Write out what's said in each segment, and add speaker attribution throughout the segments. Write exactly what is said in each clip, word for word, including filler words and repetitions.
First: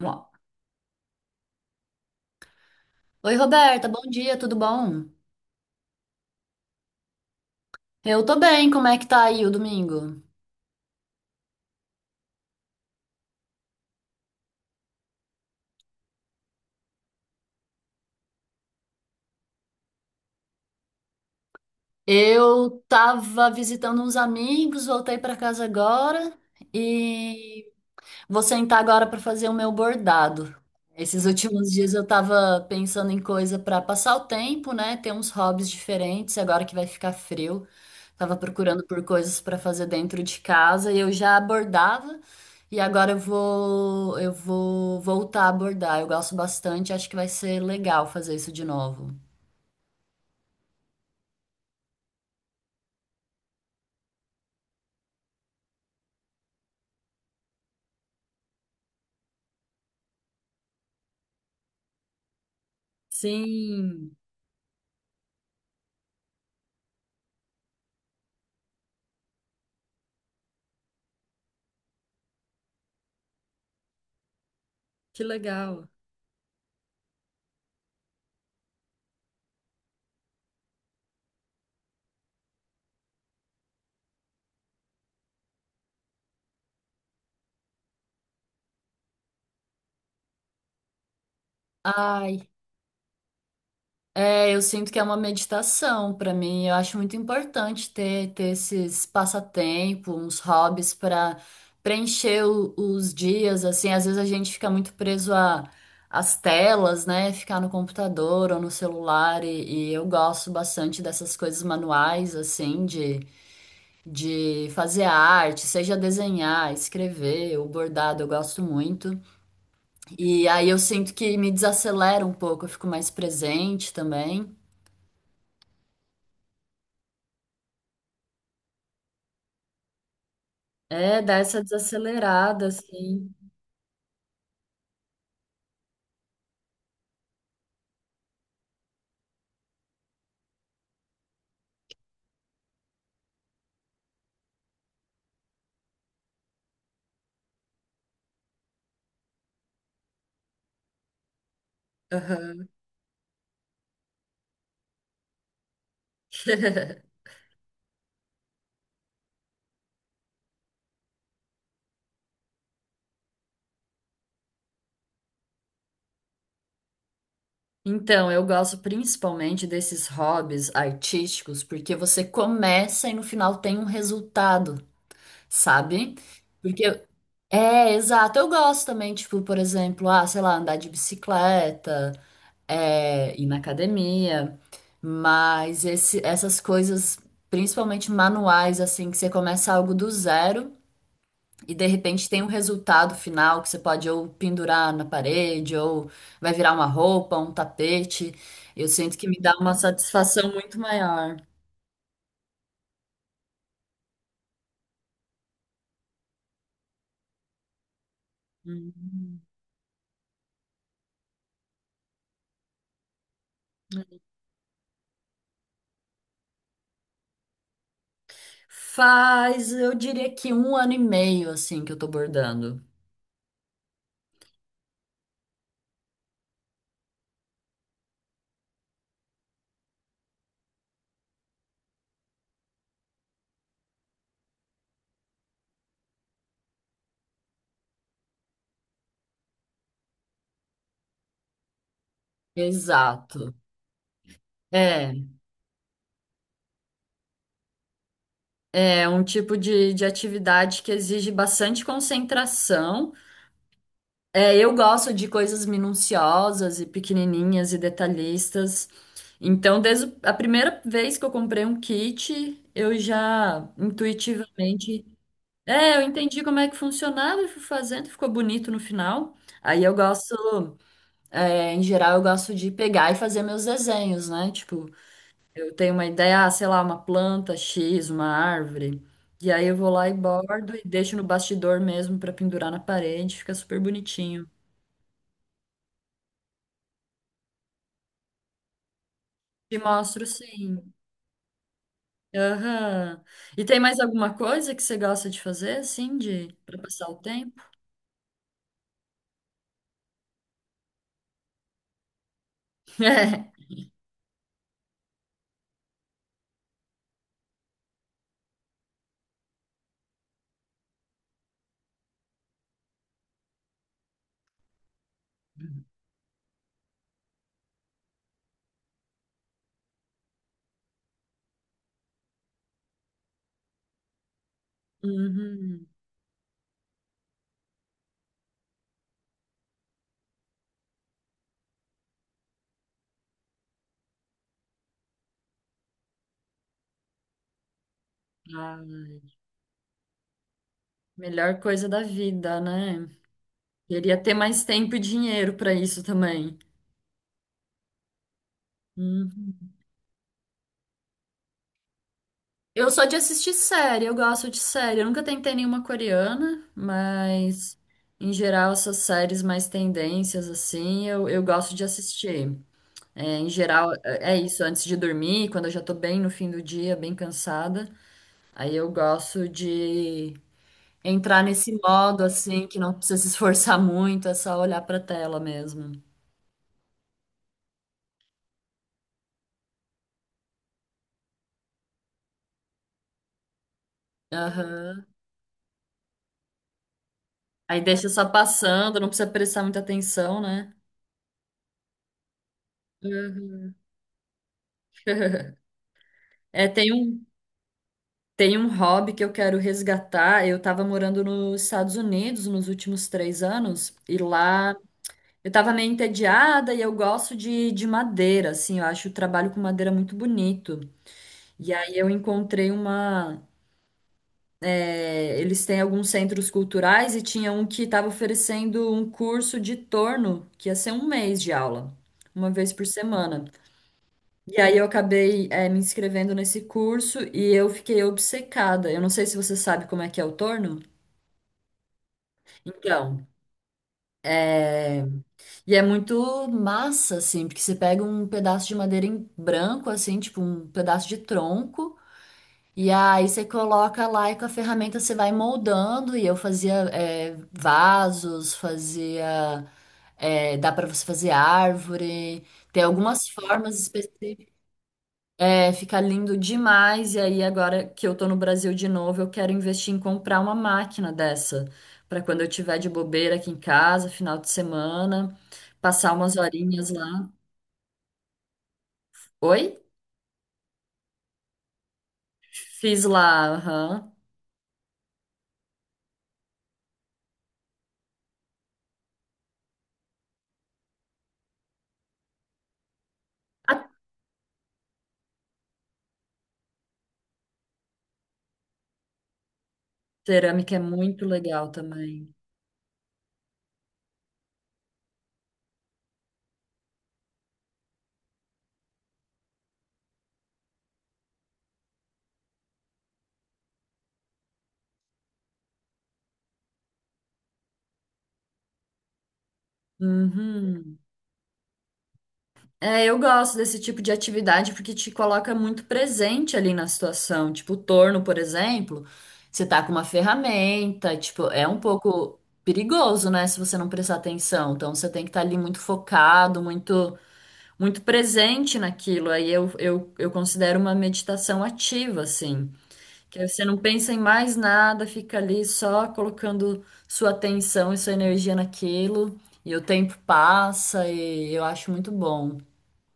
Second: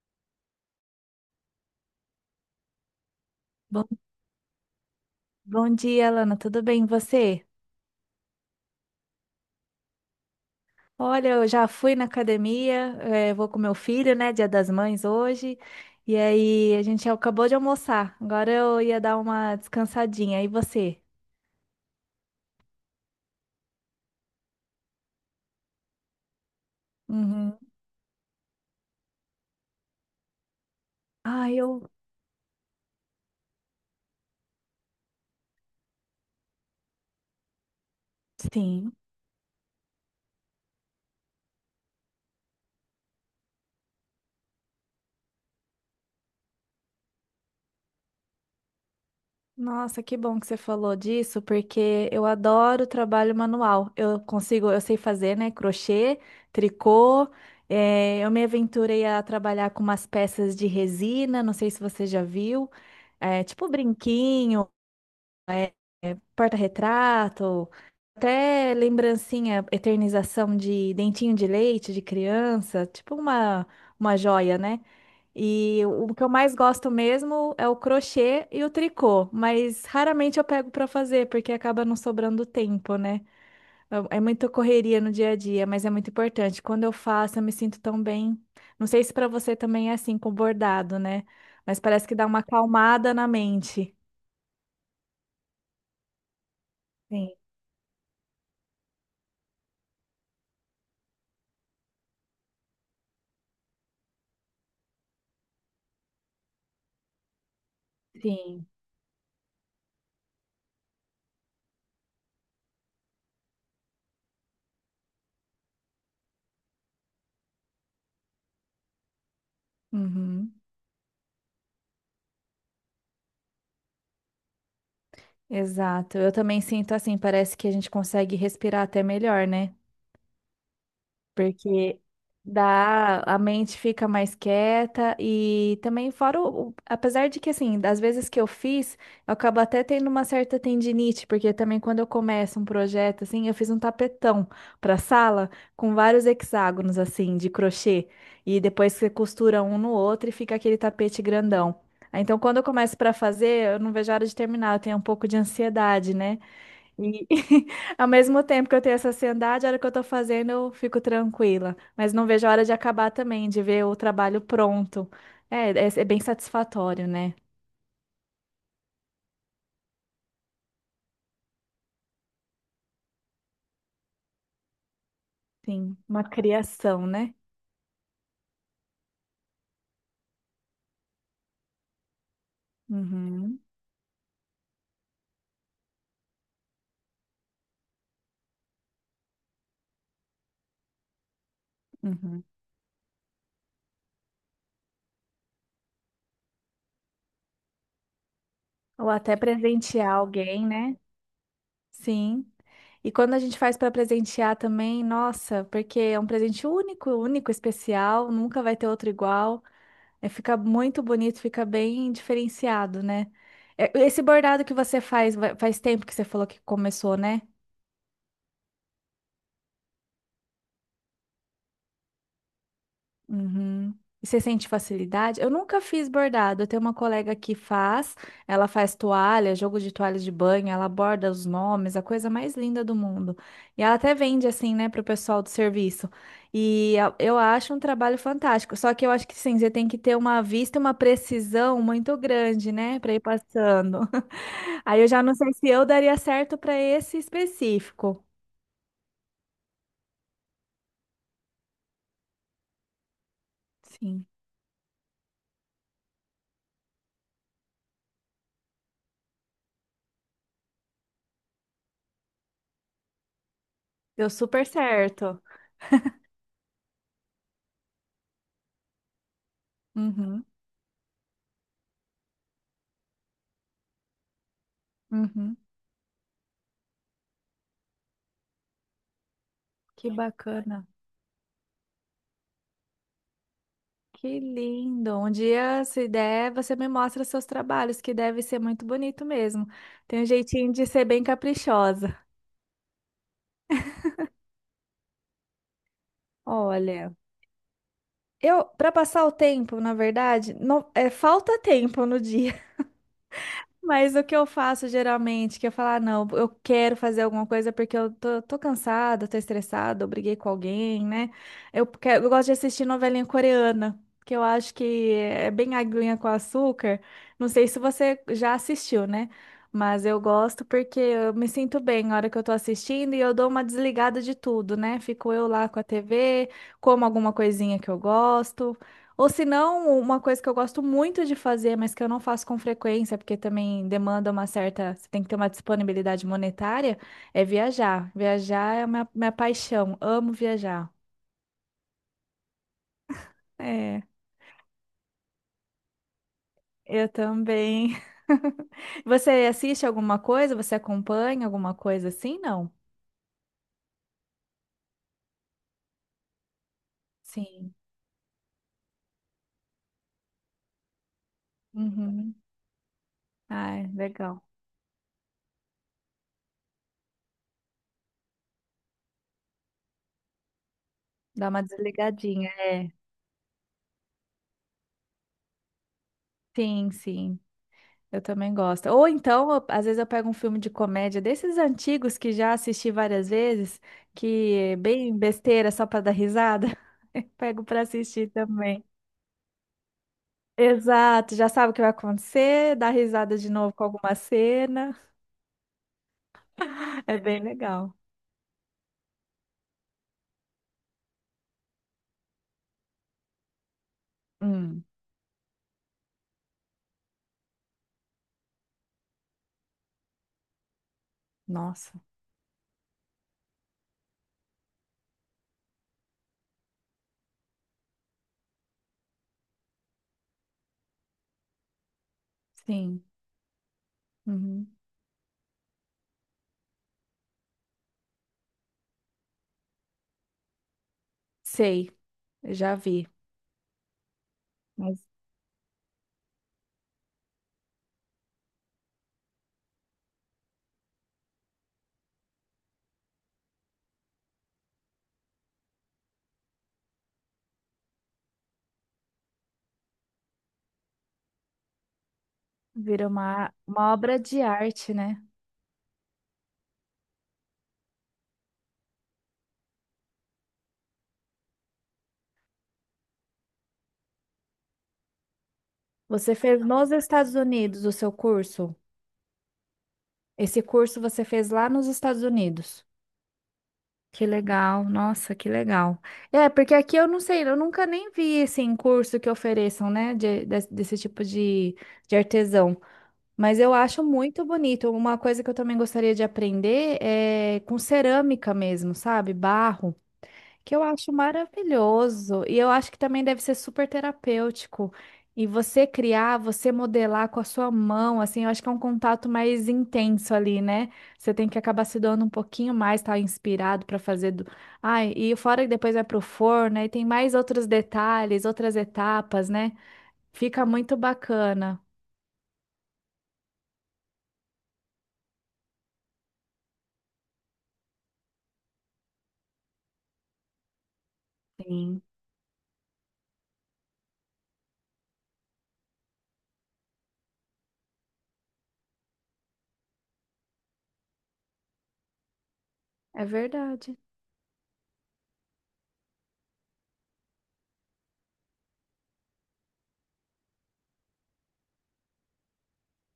Speaker 1: Bom. Oi,
Speaker 2: Bom,
Speaker 1: Roberta, bom dia, tudo bom?
Speaker 2: bom dia, Lana. Tudo bem, e você?
Speaker 1: Eu tô bem, como é que tá aí o domingo?
Speaker 2: Olha, eu já fui na academia, eh, vou com meu filho, né? Dia das Mães hoje. E aí, a gente acabou de almoçar. Agora eu ia dar uma descansadinha. E você?
Speaker 1: Eu tava visitando uns amigos, voltei pra casa agora
Speaker 2: Uhum.
Speaker 1: e vou sentar agora para fazer o meu bordado. Esses
Speaker 2: Ah,
Speaker 1: últimos
Speaker 2: eu.
Speaker 1: dias eu estava pensando em coisa para passar o tempo, né? Ter uns hobbies diferentes, agora que vai ficar frio. Tava procurando
Speaker 2: Sim.
Speaker 1: por coisas para fazer dentro de casa e eu já bordava e agora eu vou eu vou voltar a bordar. Eu gosto bastante, acho que vai ser legal fazer isso de novo.
Speaker 2: Nossa, que bom que você falou disso, porque eu adoro trabalho manual. Eu consigo, eu sei fazer, né? Crochê, tricô. Eh, eu me aventurei a trabalhar com umas peças de resina, não sei se você já viu, eh, tipo
Speaker 1: Sim,
Speaker 2: brinquinho, eh, porta-retrato, até lembrancinha, eternização de dentinho de leite de criança, tipo uma, uma joia, né?
Speaker 1: que
Speaker 2: E
Speaker 1: legal.
Speaker 2: o que eu mais gosto mesmo é o crochê e o tricô, mas raramente eu pego para fazer porque acaba não sobrando tempo, né? É é muita correria no dia a dia, mas é muito importante. Quando eu faço, eu me sinto tão bem. Não sei se para você também é assim com bordado, né? Mas parece que dá uma
Speaker 1: Ai,
Speaker 2: acalmada na mente.
Speaker 1: é, eu sinto que é uma meditação para mim. Eu acho muito
Speaker 2: Sim,
Speaker 1: importante ter, ter esses passatempos, uns hobbies para preencher o- os dias. Assim, às vezes a gente fica muito preso a, às telas, né? Ficar no computador ou
Speaker 2: sim.
Speaker 1: no celular. E, e eu gosto bastante dessas coisas manuais, assim, de, de fazer arte, seja desenhar, escrever, o bordado, eu gosto muito. E
Speaker 2: Uhum,
Speaker 1: aí eu sinto que me desacelera um pouco, eu fico mais presente também.
Speaker 2: exato. Eu também sinto assim, parece que a gente consegue respirar até melhor, né?
Speaker 1: É, dá essa
Speaker 2: Porque
Speaker 1: desacelerada,
Speaker 2: dá,
Speaker 1: assim.
Speaker 2: a mente fica mais quieta e também fora o, o- apesar de que assim, das vezes que eu fiz, eu acabo até tendo uma certa tendinite, porque também quando eu começo um projeto assim, eu fiz um tapetão para sala com vários hexágonos assim de crochê e depois você costura um no outro e fica aquele tapete grandão. Aí, então, quando eu
Speaker 1: Aham.
Speaker 2: começo para fazer, eu não vejo a hora de terminar, eu tenho um pouco de ansiedade, né? E ao mesmo tempo que eu tenho essa ansiedade, a hora que eu tô fazendo, eu fico tranquila. Mas não vejo a hora de acabar também, de ver o trabalho pronto. É, é, é bem satisfatório, né?
Speaker 1: Então, eu gosto principalmente desses hobbies artísticos, porque você começa e no final tem um resultado,
Speaker 2: Sim,
Speaker 1: sabe?
Speaker 2: uma
Speaker 1: Porque
Speaker 2: criação, né?
Speaker 1: é, exato, eu gosto também, tipo, por exemplo, ah, sei lá, andar de bicicleta, é, ir na
Speaker 2: Uhum,
Speaker 1: academia, mas esse, essas coisas, principalmente manuais, assim, que você começa algo do zero. E de repente tem
Speaker 2: uhum.
Speaker 1: um resultado final que você pode ou pendurar na parede, ou vai virar uma roupa, um tapete. Eu
Speaker 2: Ou
Speaker 1: sinto que
Speaker 2: até
Speaker 1: me dá uma
Speaker 2: presentear
Speaker 1: satisfação
Speaker 2: alguém,
Speaker 1: muito
Speaker 2: né?
Speaker 1: maior.
Speaker 2: Sim. E quando a gente faz para presentear também, nossa, porque é um presente único, único, especial, nunca vai ter outro
Speaker 1: Uhum.
Speaker 2: igual. É, fica muito bonito, fica bem diferenciado, né? É, esse bordado que você faz, vai- faz tempo que você falou que começou, né?
Speaker 1: Faz, eu diria que um ano e meio assim que eu tô bordando.
Speaker 2: Uhum. E você sente facilidade? Eu nunca fiz bordado. Eu tenho uma colega que faz, ela faz toalha, jogo de toalhas de banho, ela borda os nomes, a coisa mais linda do mundo. E ela até vende assim, né, pro pessoal do serviço. E eu eu acho um trabalho fantástico. Só que eu acho que sim, você tem que ter uma vista e uma precisão muito grande, né, para ir
Speaker 1: Exato.
Speaker 2: passando. Aí eu já
Speaker 1: É,
Speaker 2: não sei se eu daria certo para esse específico.
Speaker 1: é um tipo de, de atividade que exige bastante concentração.
Speaker 2: Sim,
Speaker 1: É, eu gosto de coisas minuciosas e pequenininhas e detalhistas. Então, desde o- a primeira vez que eu comprei um kit, eu já
Speaker 2: deu super
Speaker 1: intuitivamente,
Speaker 2: certo.
Speaker 1: é, eu entendi como é que funcionava e fui fazendo, ficou bonito no final. Aí eu
Speaker 2: Uhum,
Speaker 1: gosto, é, em geral, eu gosto de pegar e fazer meus desenhos, né? Tipo,
Speaker 2: uhum.
Speaker 1: eu tenho uma ideia, ah, sei lá, uma planta X, uma árvore. E aí eu vou
Speaker 2: Que
Speaker 1: lá e bordo e
Speaker 2: bacana.
Speaker 1: deixo no bastidor mesmo para pendurar na parede, fica super
Speaker 2: Que
Speaker 1: bonitinho.
Speaker 2: lindo! Um dia, se der, você me mostra seus trabalhos, que deve ser muito bonito mesmo.
Speaker 1: Te
Speaker 2: Tem
Speaker 1: mostro,
Speaker 2: um jeitinho de
Speaker 1: sim.
Speaker 2: ser bem caprichosa.
Speaker 1: Aham. E tem mais alguma coisa que você gosta de fazer, assim, de para passar
Speaker 2: Olha,
Speaker 1: o tempo?
Speaker 2: eu, para passar o tempo, na verdade, não, é, falta tempo no dia. Mas o que eu faço geralmente, que eu falo, ah, não, eu quero fazer alguma coisa porque eu tô, tô cansada, tô estressada, eu briguei com alguém, né? Eu, que- eu gosto de assistir novelinha coreana, que eu acho que é bem aguinha com açúcar. Não sei se você já assistiu, né? Mas eu gosto porque eu me sinto bem na hora que eu tô assistindo e eu dou uma desligada de tudo, né?
Speaker 1: É.
Speaker 2: Fico eu lá com a
Speaker 1: Uhum.
Speaker 2: T V, como alguma coisinha que eu gosto. Ou se não, uma coisa que eu gosto muito de fazer, mas que eu não faço com frequência, porque também demanda uma certa, você tem que ter uma disponibilidade monetária, é viajar. Viajar é a
Speaker 1: Ah,
Speaker 2: minha, minha paixão. Amo viajar.
Speaker 1: melhor coisa da vida, né?
Speaker 2: É,
Speaker 1: Queria ter mais tempo e dinheiro para isso também.
Speaker 2: eu também. Você
Speaker 1: Uhum.
Speaker 2: assiste alguma coisa? Você acompanha alguma coisa assim? Não?
Speaker 1: Eu sou de assistir série, eu gosto de série. Eu nunca tentei nenhuma coreana,
Speaker 2: Sim.
Speaker 1: mas em geral essas séries mais tendências, assim, eu, eu gosto de
Speaker 2: Uhum.
Speaker 1: assistir. É, em
Speaker 2: Ai,
Speaker 1: geral, é é
Speaker 2: legal.
Speaker 1: isso, antes de dormir, quando eu já tô bem no fim do dia, bem cansada, aí eu gosto de entrar
Speaker 2: Dá uma
Speaker 1: nesse modo
Speaker 2: desligadinha,
Speaker 1: assim, que
Speaker 2: é.
Speaker 1: não precisa se esforçar muito, é só olhar pra tela mesmo.
Speaker 2: Sim, sim. Eu também gosto. Ou então, eu- às vezes eu pego um filme de comédia desses antigos que já assisti várias vezes, que é
Speaker 1: Aham.
Speaker 2: bem besteira só para dar risada. Eu pego
Speaker 1: Aí
Speaker 2: para
Speaker 1: deixa só
Speaker 2: assistir também.
Speaker 1: passando, não precisa prestar muita atenção, né?
Speaker 2: Exato, já sabe o que vai acontecer, dá risada de novo
Speaker 1: Uhum.
Speaker 2: com alguma cena.
Speaker 1: É, tem
Speaker 2: É
Speaker 1: um,
Speaker 2: bem legal.
Speaker 1: tem um hobby que eu quero resgatar. Eu estava morando nos Estados Unidos nos últimos três anos, e lá
Speaker 2: Hum,
Speaker 1: eu tava meio entediada e eu gosto de, de madeira, assim, eu acho o trabalho com madeira muito bonito. E aí
Speaker 2: nossa,
Speaker 1: eu encontrei uma. é, eles têm alguns centros culturais e tinha um que estava oferecendo um curso de torno, que ia ser um mês de aula, uma vez por
Speaker 2: sim.
Speaker 1: semana. E
Speaker 2: Uhum.
Speaker 1: aí eu acabei, é, me inscrevendo nesse curso e eu fiquei obcecada. Eu não sei se você sabe como é que é o torno.
Speaker 2: Sei, eu já vi.
Speaker 1: Então.
Speaker 2: Mas
Speaker 1: é, E é muito massa, assim, porque você pega um pedaço de madeira em branco, assim, tipo um pedaço de tronco, e aí você coloca lá e com a ferramenta você vai moldando. E eu fazia é, vasos, fazia. é, dá pra você fazer árvore, tem
Speaker 2: vira
Speaker 1: algumas
Speaker 2: uma,
Speaker 1: formas
Speaker 2: uma obra de
Speaker 1: específicas.
Speaker 2: arte, né?
Speaker 1: É, fica lindo demais. E aí, agora que eu tô no Brasil de novo, eu quero investir em comprar uma máquina dessa, pra quando eu tiver de bobeira aqui em casa, final de semana, passar
Speaker 2: Você
Speaker 1: umas
Speaker 2: fez
Speaker 1: horinhas
Speaker 2: nos
Speaker 1: lá.
Speaker 2: Estados Unidos o seu curso?
Speaker 1: Oi?
Speaker 2: Esse curso você fez lá nos Estados Unidos.
Speaker 1: Fiz lá, aham.
Speaker 2: Que legal, nossa, que legal. É, porque aqui eu não sei, eu nunca nem vi assim curso que ofereçam, né, de- des- desse tipo de, de artesão. Mas eu
Speaker 1: A
Speaker 2: acho muito bonito. Uma coisa que eu também gostaria de aprender é com cerâmica mesmo, sabe? Barro que
Speaker 1: cerâmica é
Speaker 2: eu acho
Speaker 1: muito legal também.
Speaker 2: maravilhoso. E eu acho que também deve ser super terapêutico. E você criar, você modelar com a sua mão, assim, eu acho que é um contato mais intenso ali, né? Você tem que acabar se doando um pouquinho mais, tá inspirado para fazer do... Ai, e fora que depois vai pro forno, aí tem mais outros detalhes, outras etapas, né? Fica muito
Speaker 1: Uhum.
Speaker 2: bacana.
Speaker 1: É, eu gosto desse tipo de atividade porque te coloca muito presente ali na situação. Tipo, o torno, por exemplo, você tá com uma ferramenta, tipo, é um
Speaker 2: Sim.
Speaker 1: pouco perigoso, né, se você não prestar atenção. Então, você tem que estar ali muito focado, muito, muito presente naquilo. Aí eu, eu, eu considero uma meditação ativa, assim.
Speaker 2: É
Speaker 1: Que você não
Speaker 2: verdade.
Speaker 1: pensa em mais nada, fica ali só colocando sua atenção e sua energia naquilo, e o tempo passa, e eu acho muito bom.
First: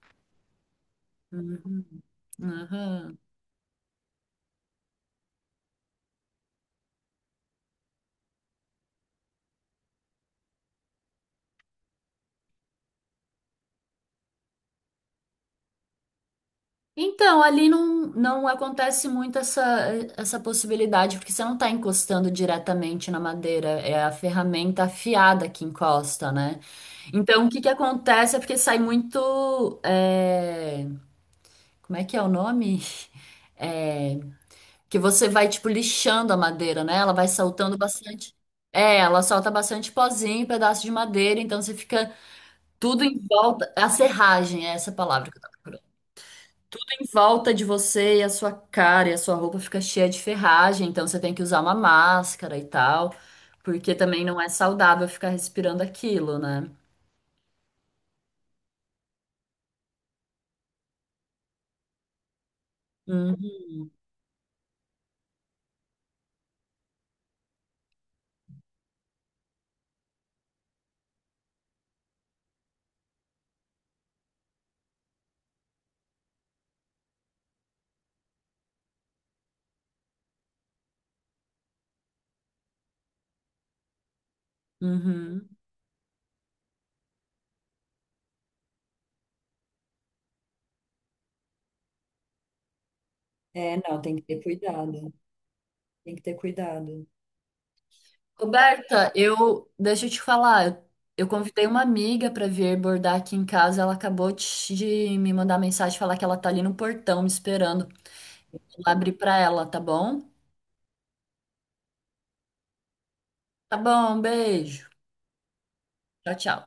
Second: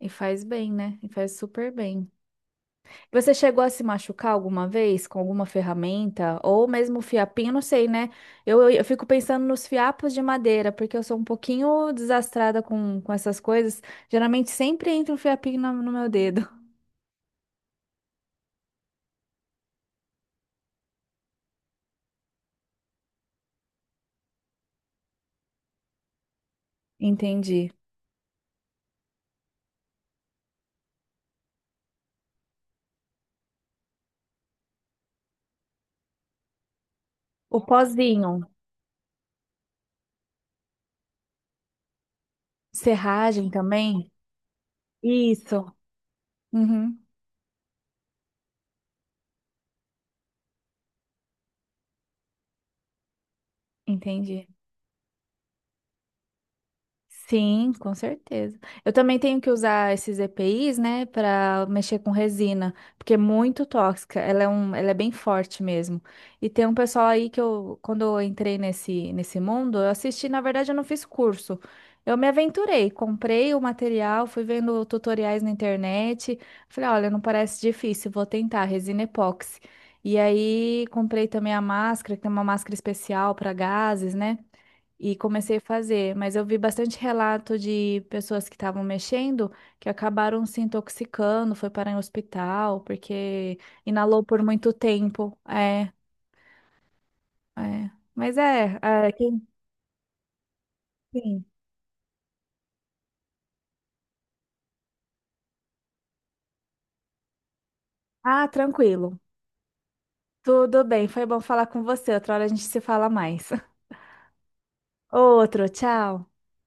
Speaker 2: E faz bem, né? E faz super
Speaker 1: Uhum,
Speaker 2: bem.
Speaker 1: uhum.
Speaker 2: Você chegou a se machucar alguma vez com alguma ferramenta ou mesmo fiapinho? Não sei, né? Eu, eu, eu fico pensando nos fiapos de madeira, porque eu sou um pouquinho desastrada com, com essas coisas. Geralmente sempre entra um fiapinho no, no meu dedo.
Speaker 1: Então, ali não, não acontece muito essa, essa possibilidade, porque você não está encostando diretamente na madeira, é a ferramenta afiada que encosta, né? Então, o que que
Speaker 2: Entendi.
Speaker 1: acontece é porque sai muito. é, Como é que é o nome? É, que você vai, tipo, lixando a madeira, né? Ela vai
Speaker 2: O
Speaker 1: soltando bastante.
Speaker 2: pozinho,
Speaker 1: É, ela solta bastante pozinho, pedaço de madeira, então você fica tudo em
Speaker 2: serragem
Speaker 1: volta. A
Speaker 2: também?
Speaker 1: serragem é essa palavra que eu tava
Speaker 2: Isso.
Speaker 1: procurando.
Speaker 2: Uhum,
Speaker 1: Em volta de você e a sua cara e a sua roupa fica cheia de ferragem, então você tem que usar uma máscara e tal, porque também não
Speaker 2: entendi.
Speaker 1: é saudável ficar respirando aquilo, né?
Speaker 2: Sim, com certeza. Eu também tenho que usar esses E P Is, né, para mexer com resina, porque é
Speaker 1: Uhum.
Speaker 2: muito tóxica. Ela é um, ela é bem forte mesmo. E tem um pessoal aí que eu, quando eu entrei nesse nesse mundo, eu assisti, na verdade, eu não fiz curso. Eu me aventurei, comprei o material, fui vendo tutoriais na internet. Falei, olha, não parece difícil, vou tentar resina epóxi. E aí comprei também a máscara, que tem uma máscara especial para gases, né? E
Speaker 1: Uhum.
Speaker 2: comecei a fazer, mas eu vi bastante relato de pessoas que estavam mexendo que acabaram se intoxicando, foi parar em hospital porque
Speaker 1: É, não, tem que
Speaker 2: inalou
Speaker 1: ter
Speaker 2: por muito
Speaker 1: cuidado.
Speaker 2: tempo. É,
Speaker 1: Tem que ter cuidado.
Speaker 2: é. Mas é,
Speaker 1: Roberta,
Speaker 2: é quem,
Speaker 1: eu deixa eu te falar, eu eu
Speaker 2: sim.
Speaker 1: convidei uma amiga para vir bordar aqui em casa, ela acabou de de me mandar mensagem falar que ela tá ali no portão me esperando.
Speaker 2: Ah,
Speaker 1: Eu vou lá abrir
Speaker 2: tranquilo.
Speaker 1: para ela, tá bom?
Speaker 2: Tudo bem, foi bom falar com você. Outra hora a gente se fala mais.
Speaker 1: Tá bom, um beijo.
Speaker 2: Outro, tchau.
Speaker 1: Tchau, tchau.